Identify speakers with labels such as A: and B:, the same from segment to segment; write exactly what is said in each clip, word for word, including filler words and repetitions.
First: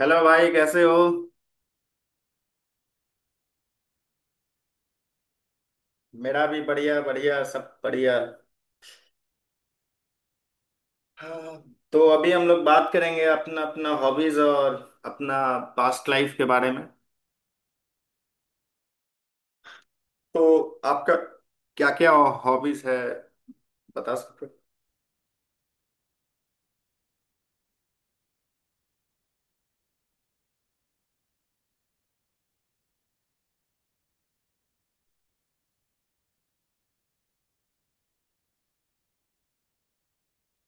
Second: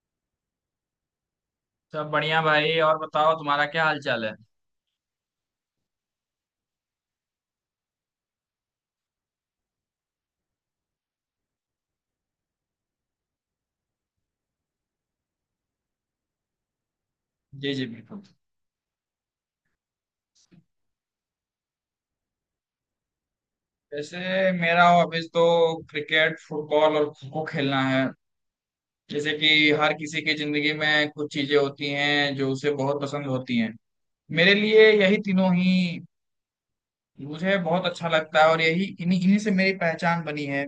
A: Hello भाई कैसे हो।
B: सब बढ़िया भाई। और बताओ तुम्हारा क्या हाल चाल है।
A: मेरा भी बढ़िया बढ़िया, सब बढ़िया। हाँ, तो अभी हम लोग बात करेंगे अपना अपना हॉबीज और अपना पास्ट लाइफ के बारे में।
B: जी जी बिल्कुल।
A: तो आपका क्या क्या हॉबीज है, बता
B: जैसे
A: सकते हो।
B: मेरा हॉबीज तो क्रिकेट, फुटबॉल और खो खो खेलना है। जैसे कि हर किसी की जिंदगी में कुछ चीजें होती हैं जो उसे बहुत पसंद होती हैं। मेरे लिए यही तीनों ही मुझे बहुत अच्छा लगता है, और यही इन्हीं इन्हीं से मेरी पहचान बनी है।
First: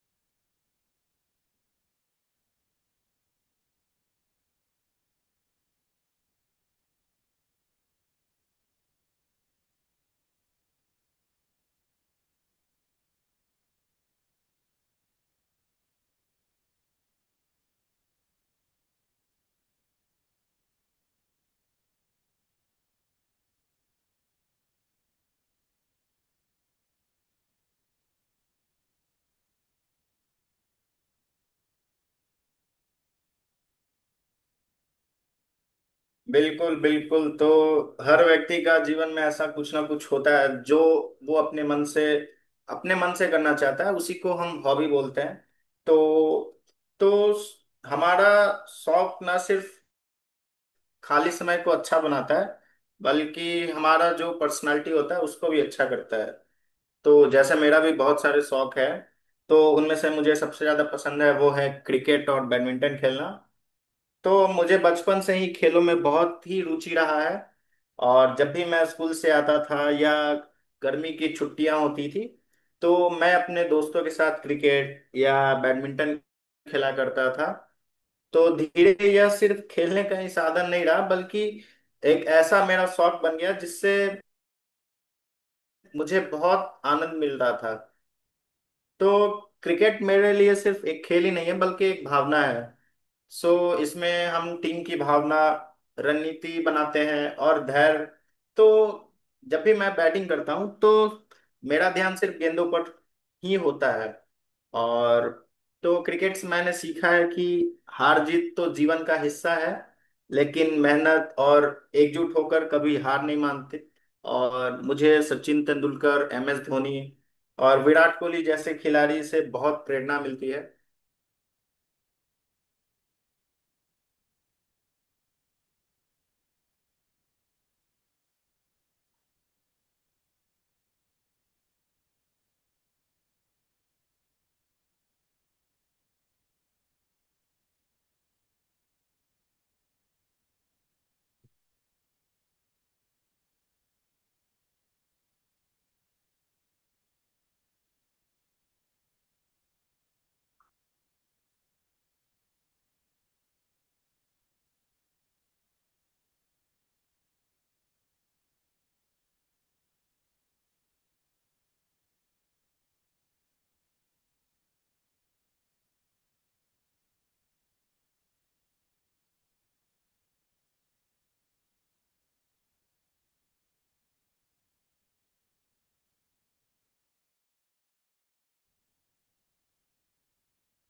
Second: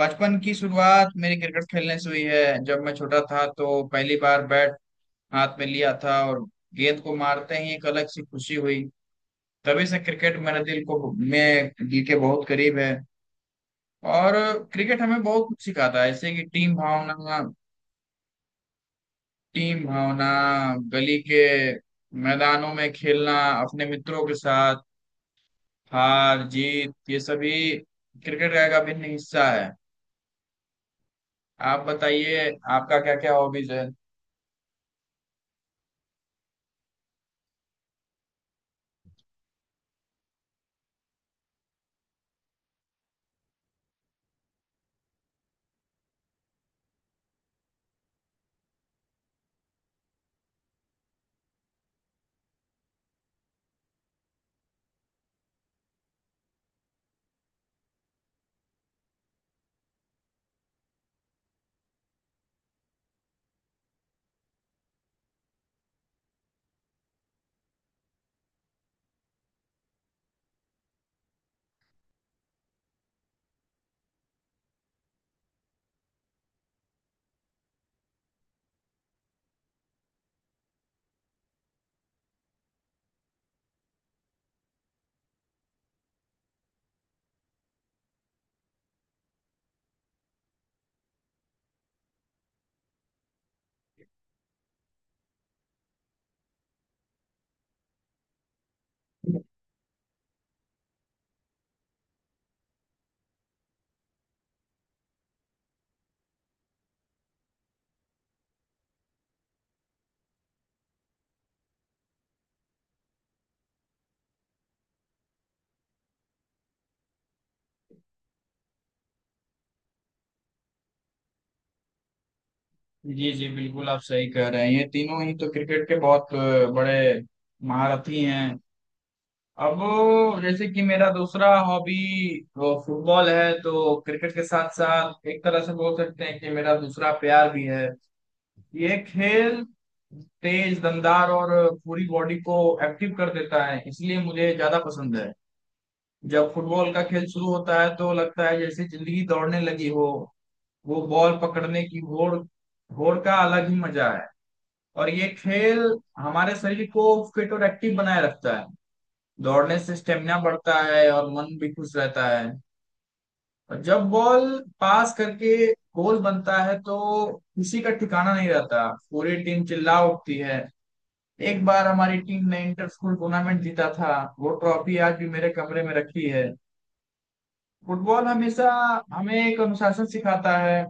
B: बचपन की शुरुआत मेरी क्रिकेट खेलने से हुई है। जब मैं छोटा था तो पहली बार बैट हाथ में लिया था, और गेंद को मारते ही एक अलग सी खुशी हुई। तभी से क्रिकेट मेरे दिल को में दिल के बहुत करीब है। और क्रिकेट हमें बहुत कुछ सिखाता है, जैसे कि टीम भावना। टीम भावना, गली के मैदानों में खेलना अपने मित्रों के साथ, हार जीत, ये सभी क्रिकेट का एक अभिन्न हिस्सा है। आप बताइए, आपका क्या क्या हॉबीज है।
A: बिल्कुल बिल्कुल, तो हर व्यक्ति का जीवन में ऐसा कुछ ना कुछ होता है जो वो अपने मन से अपने मन से करना चाहता है, उसी को हम हॉबी बोलते हैं। तो तो हमारा शौक ना सिर्फ खाली समय को अच्छा बनाता है, बल्कि हमारा जो पर्सनालिटी होता है उसको भी अच्छा करता है। तो जैसे मेरा भी बहुत सारे शौक है, तो उनमें से मुझे सबसे ज्यादा पसंद है वो है क्रिकेट और बैडमिंटन खेलना। तो मुझे बचपन से ही खेलों में बहुत ही रुचि रहा है, और जब भी मैं स्कूल से आता था या गर्मी की छुट्टियां होती थी, तो मैं अपने दोस्तों के साथ क्रिकेट या बैडमिंटन खेला करता था। तो धीरे धीरे यह सिर्फ खेलने का ही साधन नहीं रहा, बल्कि एक ऐसा मेरा शौक बन गया जिससे मुझे बहुत आनंद मिल रहा था। तो क्रिकेट मेरे लिए सिर्फ एक खेल ही नहीं है, बल्कि एक भावना है। सो इसमें हम टीम की भावना, रणनीति बनाते हैं और धैर्य। तो जब भी मैं बैटिंग करता हूँ तो मेरा ध्यान सिर्फ गेंदों पर ही होता है। और तो क्रिकेट से मैंने सीखा है कि हार जीत तो जीवन का हिस्सा है, लेकिन मेहनत और एकजुट होकर कभी हार नहीं मानते। और मुझे सचिन तेंदुलकर, एम एस धोनी और विराट कोहली जैसे खिलाड़ी से बहुत प्रेरणा मिलती है।
B: जी जी बिल्कुल, आप सही कह रहे हैं। ये तीनों ही तो क्रिकेट के बहुत अ, बड़े महारथी हैं। अब जैसे कि मेरा दूसरा हॉबी वो फुटबॉल है। तो क्रिकेट के साथ साथ एक तरह से बोल सकते हैं कि मेरा दूसरा प्यार भी है ये खेल। तेज, दमदार और पूरी बॉडी को एक्टिव कर देता है, इसलिए मुझे ज्यादा पसंद है। जब फुटबॉल का खेल शुरू होता है तो लगता है जैसे जिंदगी दौड़ने लगी हो। वो बॉल पकड़ने की होड़ होड़ का अलग ही मजा है। और ये खेल हमारे शरीर को फिट और एक्टिव बनाए रखता है। दौड़ने से स्टेमिना बढ़ता है और मन भी खुश रहता है। और जब बॉल पास करके गोल बनता है तो खुशी का ठिकाना नहीं रहता, पूरी टीम चिल्ला उठती है। एक बार हमारी टीम ने इंटर स्कूल टूर्नामेंट जीता था, वो ट्रॉफी आज भी मेरे कमरे में रखी है। फुटबॉल हमेशा हमें एक अनुशासन सिखाता है।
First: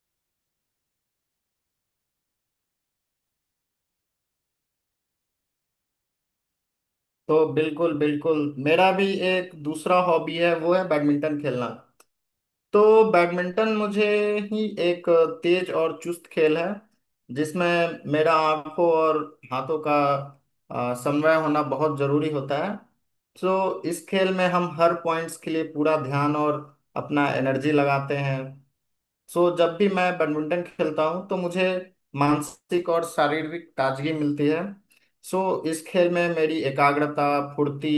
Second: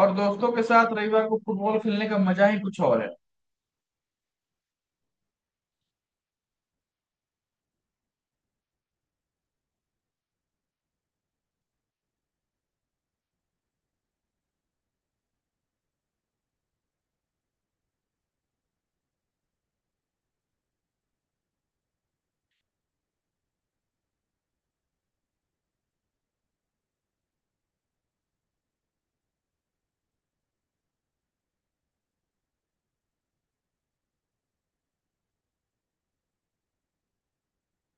B: और दोस्तों के साथ रविवार को फुटबॉल खेलने का मजा ही कुछ और है।
A: तो बिल्कुल बिल्कुल, मेरा भी एक दूसरा हॉबी है, वो है बैडमिंटन खेलना। तो बैडमिंटन मुझे ही एक तेज और चुस्त खेल है, जिसमें मेरा आंखों और हाथों का आ, समन्वय होना बहुत जरूरी होता है। तो इस खेल में हम हर पॉइंट्स के लिए पूरा ध्यान और अपना एनर्जी लगाते हैं। सो जब भी मैं बैडमिंटन खेलता हूँ तो मुझे मानसिक और शारीरिक ताजगी मिलती है। सो इस खेल में मेरी एकाग्रता, फुर्ती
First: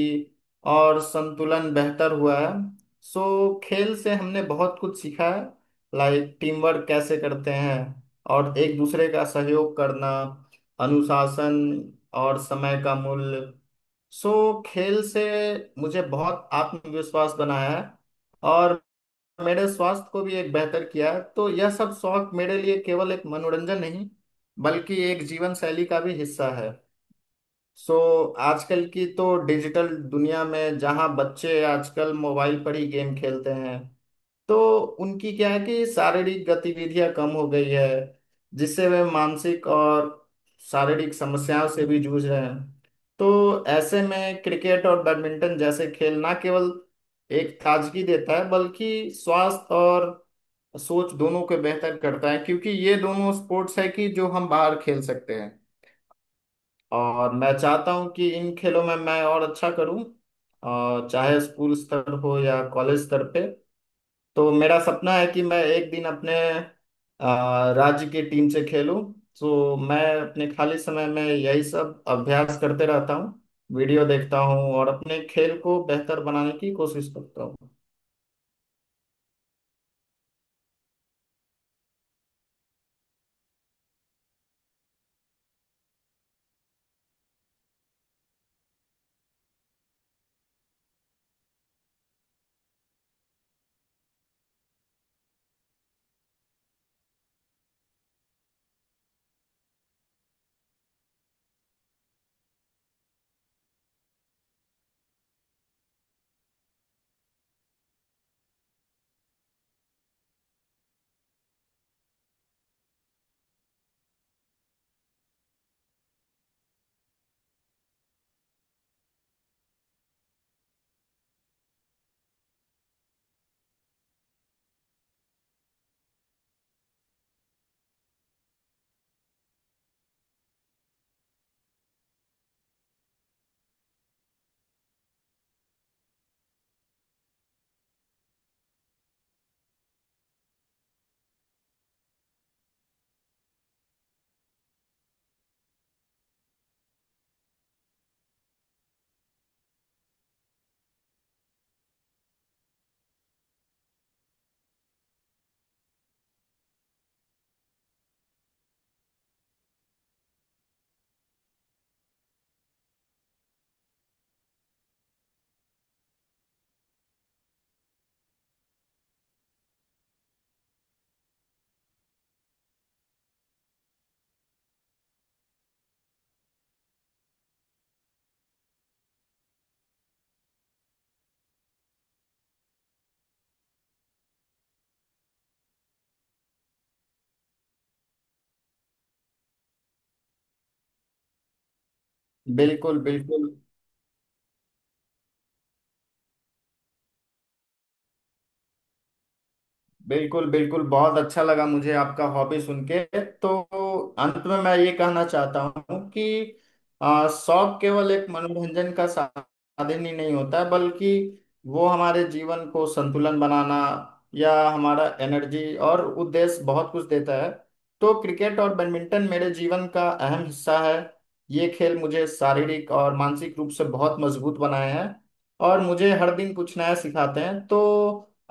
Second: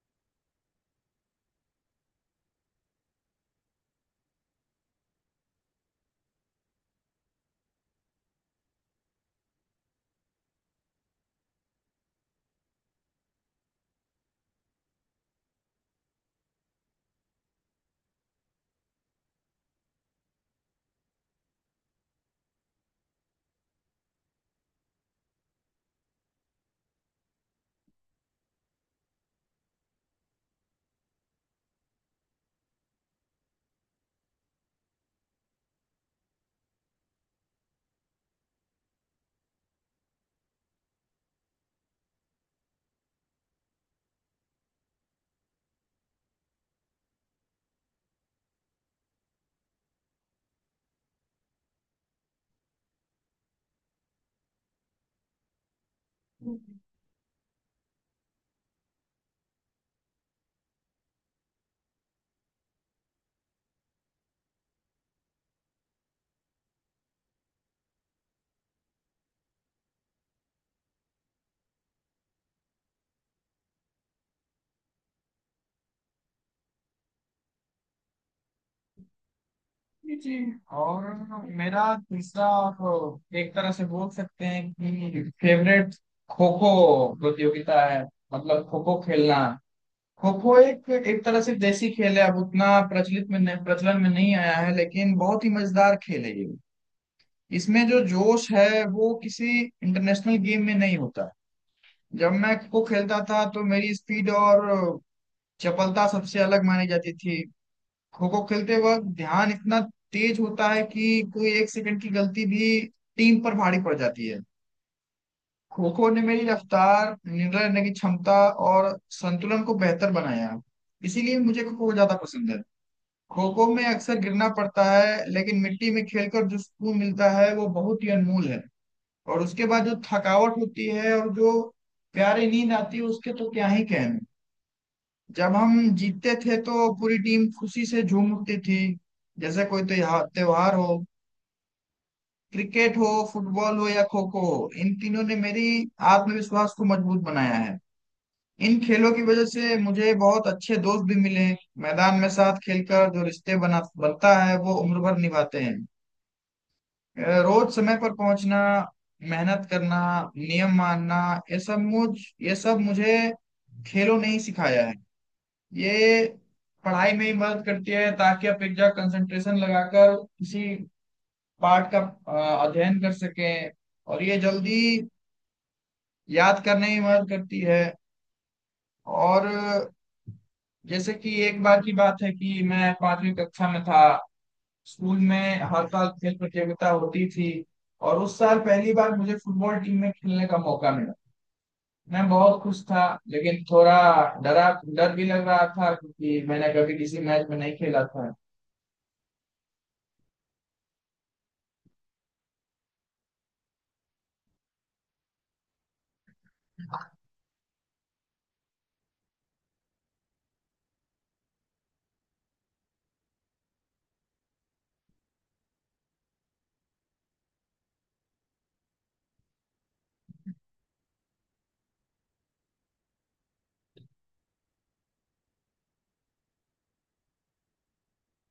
A: और संतुलन बेहतर हुआ है। सो खेल से हमने बहुत कुछ सीखा है, लाइक टीम वर्क कैसे करते हैं और एक दूसरे का सहयोग करना, अनुशासन और समय का मूल्य। सो खेल से मुझे बहुत आत्मविश्वास बनाया है, और मेरे स्वास्थ्य को भी एक बेहतर किया है। तो यह सब शौक मेरे लिए केवल एक मनोरंजन नहीं, बल्कि एक जीवन शैली का भी हिस्सा है। सो आजकल की तो डिजिटल दुनिया में जहाँ बच्चे आजकल मोबाइल पर ही गेम खेलते हैं, तो उनकी क्या है कि शारीरिक गतिविधियाँ कम हो गई है, जिससे वे मानसिक और शारीरिक समस्याओं से भी जूझ रहे हैं। तो ऐसे में क्रिकेट और बैडमिंटन जैसे खेल ना केवल एक ताजगी देता है, बल्कि स्वास्थ्य और सोच दोनों को बेहतर करता है, क्योंकि ये दोनों स्पोर्ट्स है कि जो हम बाहर खेल सकते हैं। और मैं चाहता हूँ कि इन खेलों में मैं और अच्छा करूँ, और चाहे स्कूल स्तर हो या कॉलेज स्तर पे। तो मेरा सपना है कि मैं एक दिन अपने अ, राज्य की टीम से खेलूं। तो मैं अपने खाली समय में यही सब अभ्यास करते रहता हूँ, वीडियो देखता हूँ और अपने खेल को बेहतर बनाने की कोशिश करता हूँ।
B: जी जी। और मेरा तीसरा, आप एक तरह से बोल सकते हैं कि फेवरेट, खो खो प्रतियोगिता है। मतलब खो खो खेलना। खो खो एक एक तरह से देसी खेल है। अब उतना प्रचलित में नहीं- प्रचलन में नहीं आया है, लेकिन बहुत ही मजेदार खेल है ये। इसमें जो जोश है वो किसी इंटरनेशनल गेम में नहीं होता। जब मैं खो खेलता था तो मेरी स्पीड और चपलता सबसे अलग मानी जाती थी। खो खो खेलते वक्त ध्यान इतना तेज होता है कि कोई एक सेकंड की गलती भी टीम पर भारी पड़ जाती है। खो खो ने मेरी रफ्तार, निर्णय लेने की क्षमता और संतुलन को बेहतर बनाया, इसीलिए मुझे खो खो ज्यादा पसंद है। खो खो में अक्सर गिरना पड़ता है, लेकिन मिट्टी में खेलकर जो सुकून मिलता है वो बहुत ही अनमोल है। और उसके बाद जो थकावट होती है और जो प्यारी नींद आती है उसके तो क्या ही कहने। जब हम जीतते थे तो पूरी टीम खुशी से झूम उठती थी, जैसे कोई त्योहार त्योहार हो। क्रिकेट हो, फुटबॉल हो या खो खो हो, इन तीनों ने मेरी आत्मविश्वास को मजबूत बनाया है। इन खेलों की वजह से मुझे बहुत अच्छे दोस्त भी मिले। मैदान में साथ खेलकर जो रिश्ते बना बनता है वो उम्र भर निभाते हैं। अ, रोज समय पर पहुंचना, मेहनत करना, नियम मानना, ये सब मुझ ये सब मुझे खेलों ने ही सिखाया है। ये पढ़ाई में ही मदद करती है, ताकि आप एक जगह कंसंट्रेशन लगाकर किसी पार्ट का अ, अध्ययन कर सकें। और ये जल्दी याद करने में मदद करती है। और जैसे कि एक बार की बात है कि मैं पांचवी कक्षा में था। स्कूल में हर साल खेल प्रतियोगिता होती थी, और उस साल पहली बार मुझे फुटबॉल टीम में खेलने का मौका मिला। मैं बहुत खुश
A: बिल्कुल
B: था,
A: बिल्कुल।
B: लेकिन थोड़ा डरा डर भी लग रहा था, क्योंकि मैंने कभी किसी मैच में नहीं खेला था।
A: बिल्कुल बिल्कुल, बहुत अच्छा लगा मुझे आपका हॉबी सुन के। तो अंत में मैं ये कहना चाहता हूँ कि आ, शौक केवल एक मनोरंजन का साधन ही नहीं होता है, बल्कि वो हमारे जीवन को संतुलन बनाना या हमारा एनर्जी और उद्देश्य, बहुत कुछ देता है। तो क्रिकेट और बैडमिंटन मेरे जीवन का अहम हिस्सा है। ये खेल मुझे शारीरिक और मानसिक रूप से बहुत मजबूत बनाए हैं, और मुझे हर दिन कुछ नया सिखाते हैं। तो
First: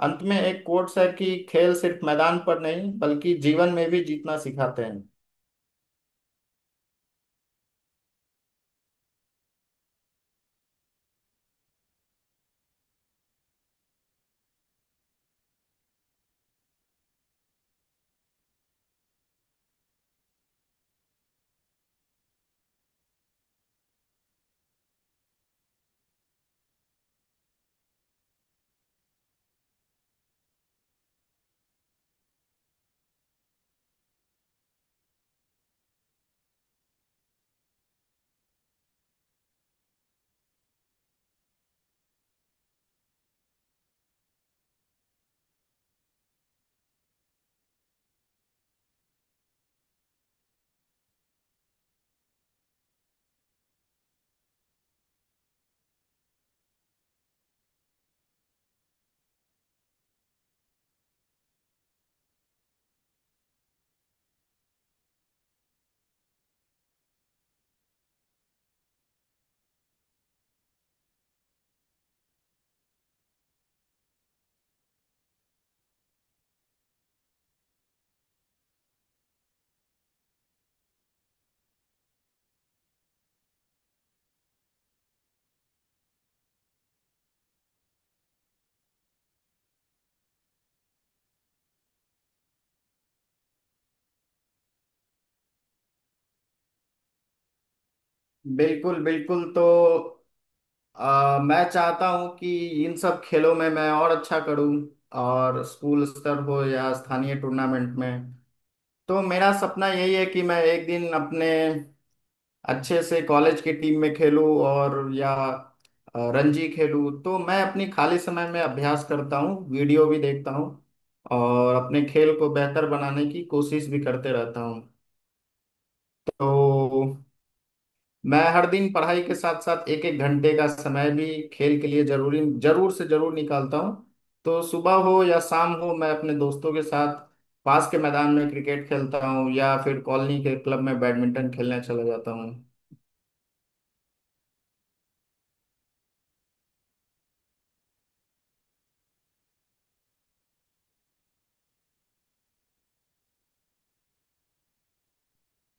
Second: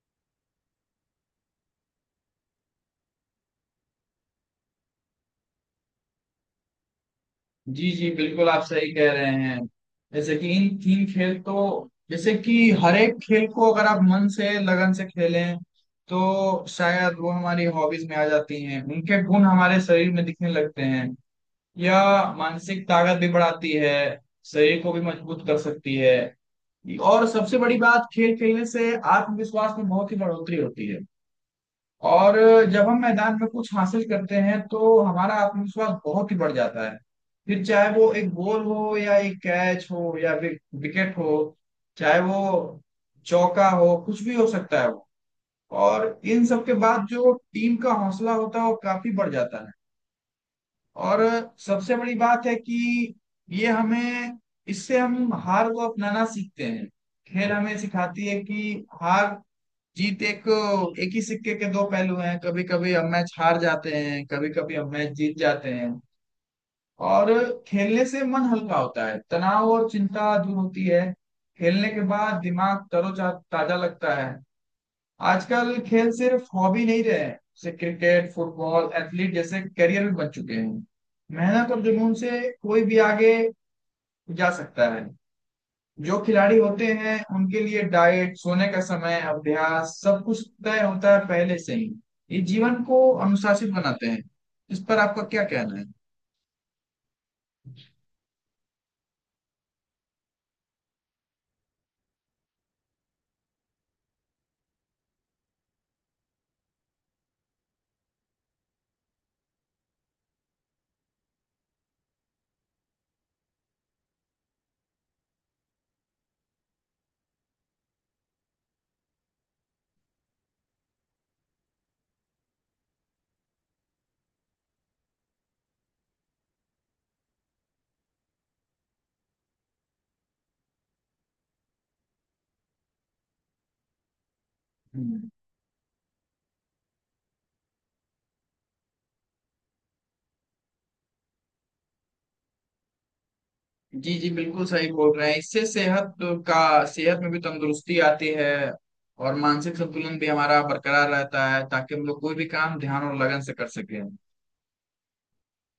A: अंत में एक कोट्स है कि खेल सिर्फ मैदान पर नहीं बल्कि जीवन में भी जीतना सिखाते हैं।
B: जी जी बिल्कुल, आप सही कह रहे हैं। जैसे कि इन तीन खेल, तो जैसे कि हर एक खेल को अगर आप मन से, लगन से खेलें, तो शायद वो हमारी हॉबीज में आ जाती हैं। उनके गुण हमारे शरीर में दिखने लगते हैं, या मानसिक ताकत भी बढ़ाती है, शरीर को भी मजबूत कर सकती है। और सबसे बड़ी बात, खेल खेलने से आत्मविश्वास में बहुत ही बढ़ोतरी होती है। और जब हम मैदान में कुछ हासिल करते हैं तो हमारा आत्मविश्वास बहुत ही बढ़ जाता है, फिर चाहे वो एक गोल हो, या एक कैच हो, या फिर विकेट हो, चाहे वो चौका हो, कुछ भी हो सकता है वो। और इन सब के बाद जो टीम का हौसला होता है वो काफी बढ़ जाता है। और सबसे बड़ी बात है कि ये हमें इससे हम हार को अपनाना सीखते हैं। खेल हमें सिखाती है कि हार जीत एक, एक ही सिक्के के दो पहलू हैं। कभी कभी हम मैच हार जाते हैं, कभी कभी हम मैच जीत जाते हैं। और खेलने से मन हल्का होता है, तनाव और चिंता दूर होती है। खेलने के बाद दिमाग तरोजा ताजा लगता है। आजकल खेल सिर्फ हॉबी नहीं रहे हैं, जैसे क्रिकेट, फुटबॉल, एथलीट जैसे करियर भी बन चुके हैं। मेहनत और जुनून से कोई भी आगे जा सकता है। जो खिलाड़ी होते हैं उनके लिए डाइट, सोने का समय, अभ्यास, सब कुछ तय होता है पहले से ही। ये जीवन को अनुशासित बनाते हैं। इस पर आपका क्या कहना है।
A: बिल्कुल बिल्कुल, तो आ, मैं चाहता हूँ कि इन सब खेलों में मैं और अच्छा करूँ, और स्कूल स्तर हो या स्थानीय टूर्नामेंट में। तो मेरा सपना यही है कि मैं एक दिन अपने अच्छे से कॉलेज की टीम में खेलूं, और या अ, रणजी खेलूं। तो मैं अपनी खाली समय में अभ्यास करता हूँ, वीडियो भी देखता हूँ और अपने खेल को बेहतर बनाने की कोशिश भी करते रहता हूँ। तो मैं हर दिन पढ़ाई के साथ साथ एक एक घंटे का समय भी खेल के लिए जरूरी जरूर से जरूर निकालता हूँ। तो सुबह हो
B: हम्म।
A: या शाम हो, मैं अपने दोस्तों के साथ पास के मैदान में क्रिकेट खेलता हूँ या फिर कॉलोनी के क्लब में बैडमिंटन खेलने चला जाता हूँ।
B: जी जी बिल्कुल सही बोल रहे हैं। इससे सेहत का, सेहत में भी तंदुरुस्ती आती है, और मानसिक संतुलन भी हमारा बरकरार रहता है, ताकि हम लोग कोई भी काम ध्यान और लगन से कर सकें।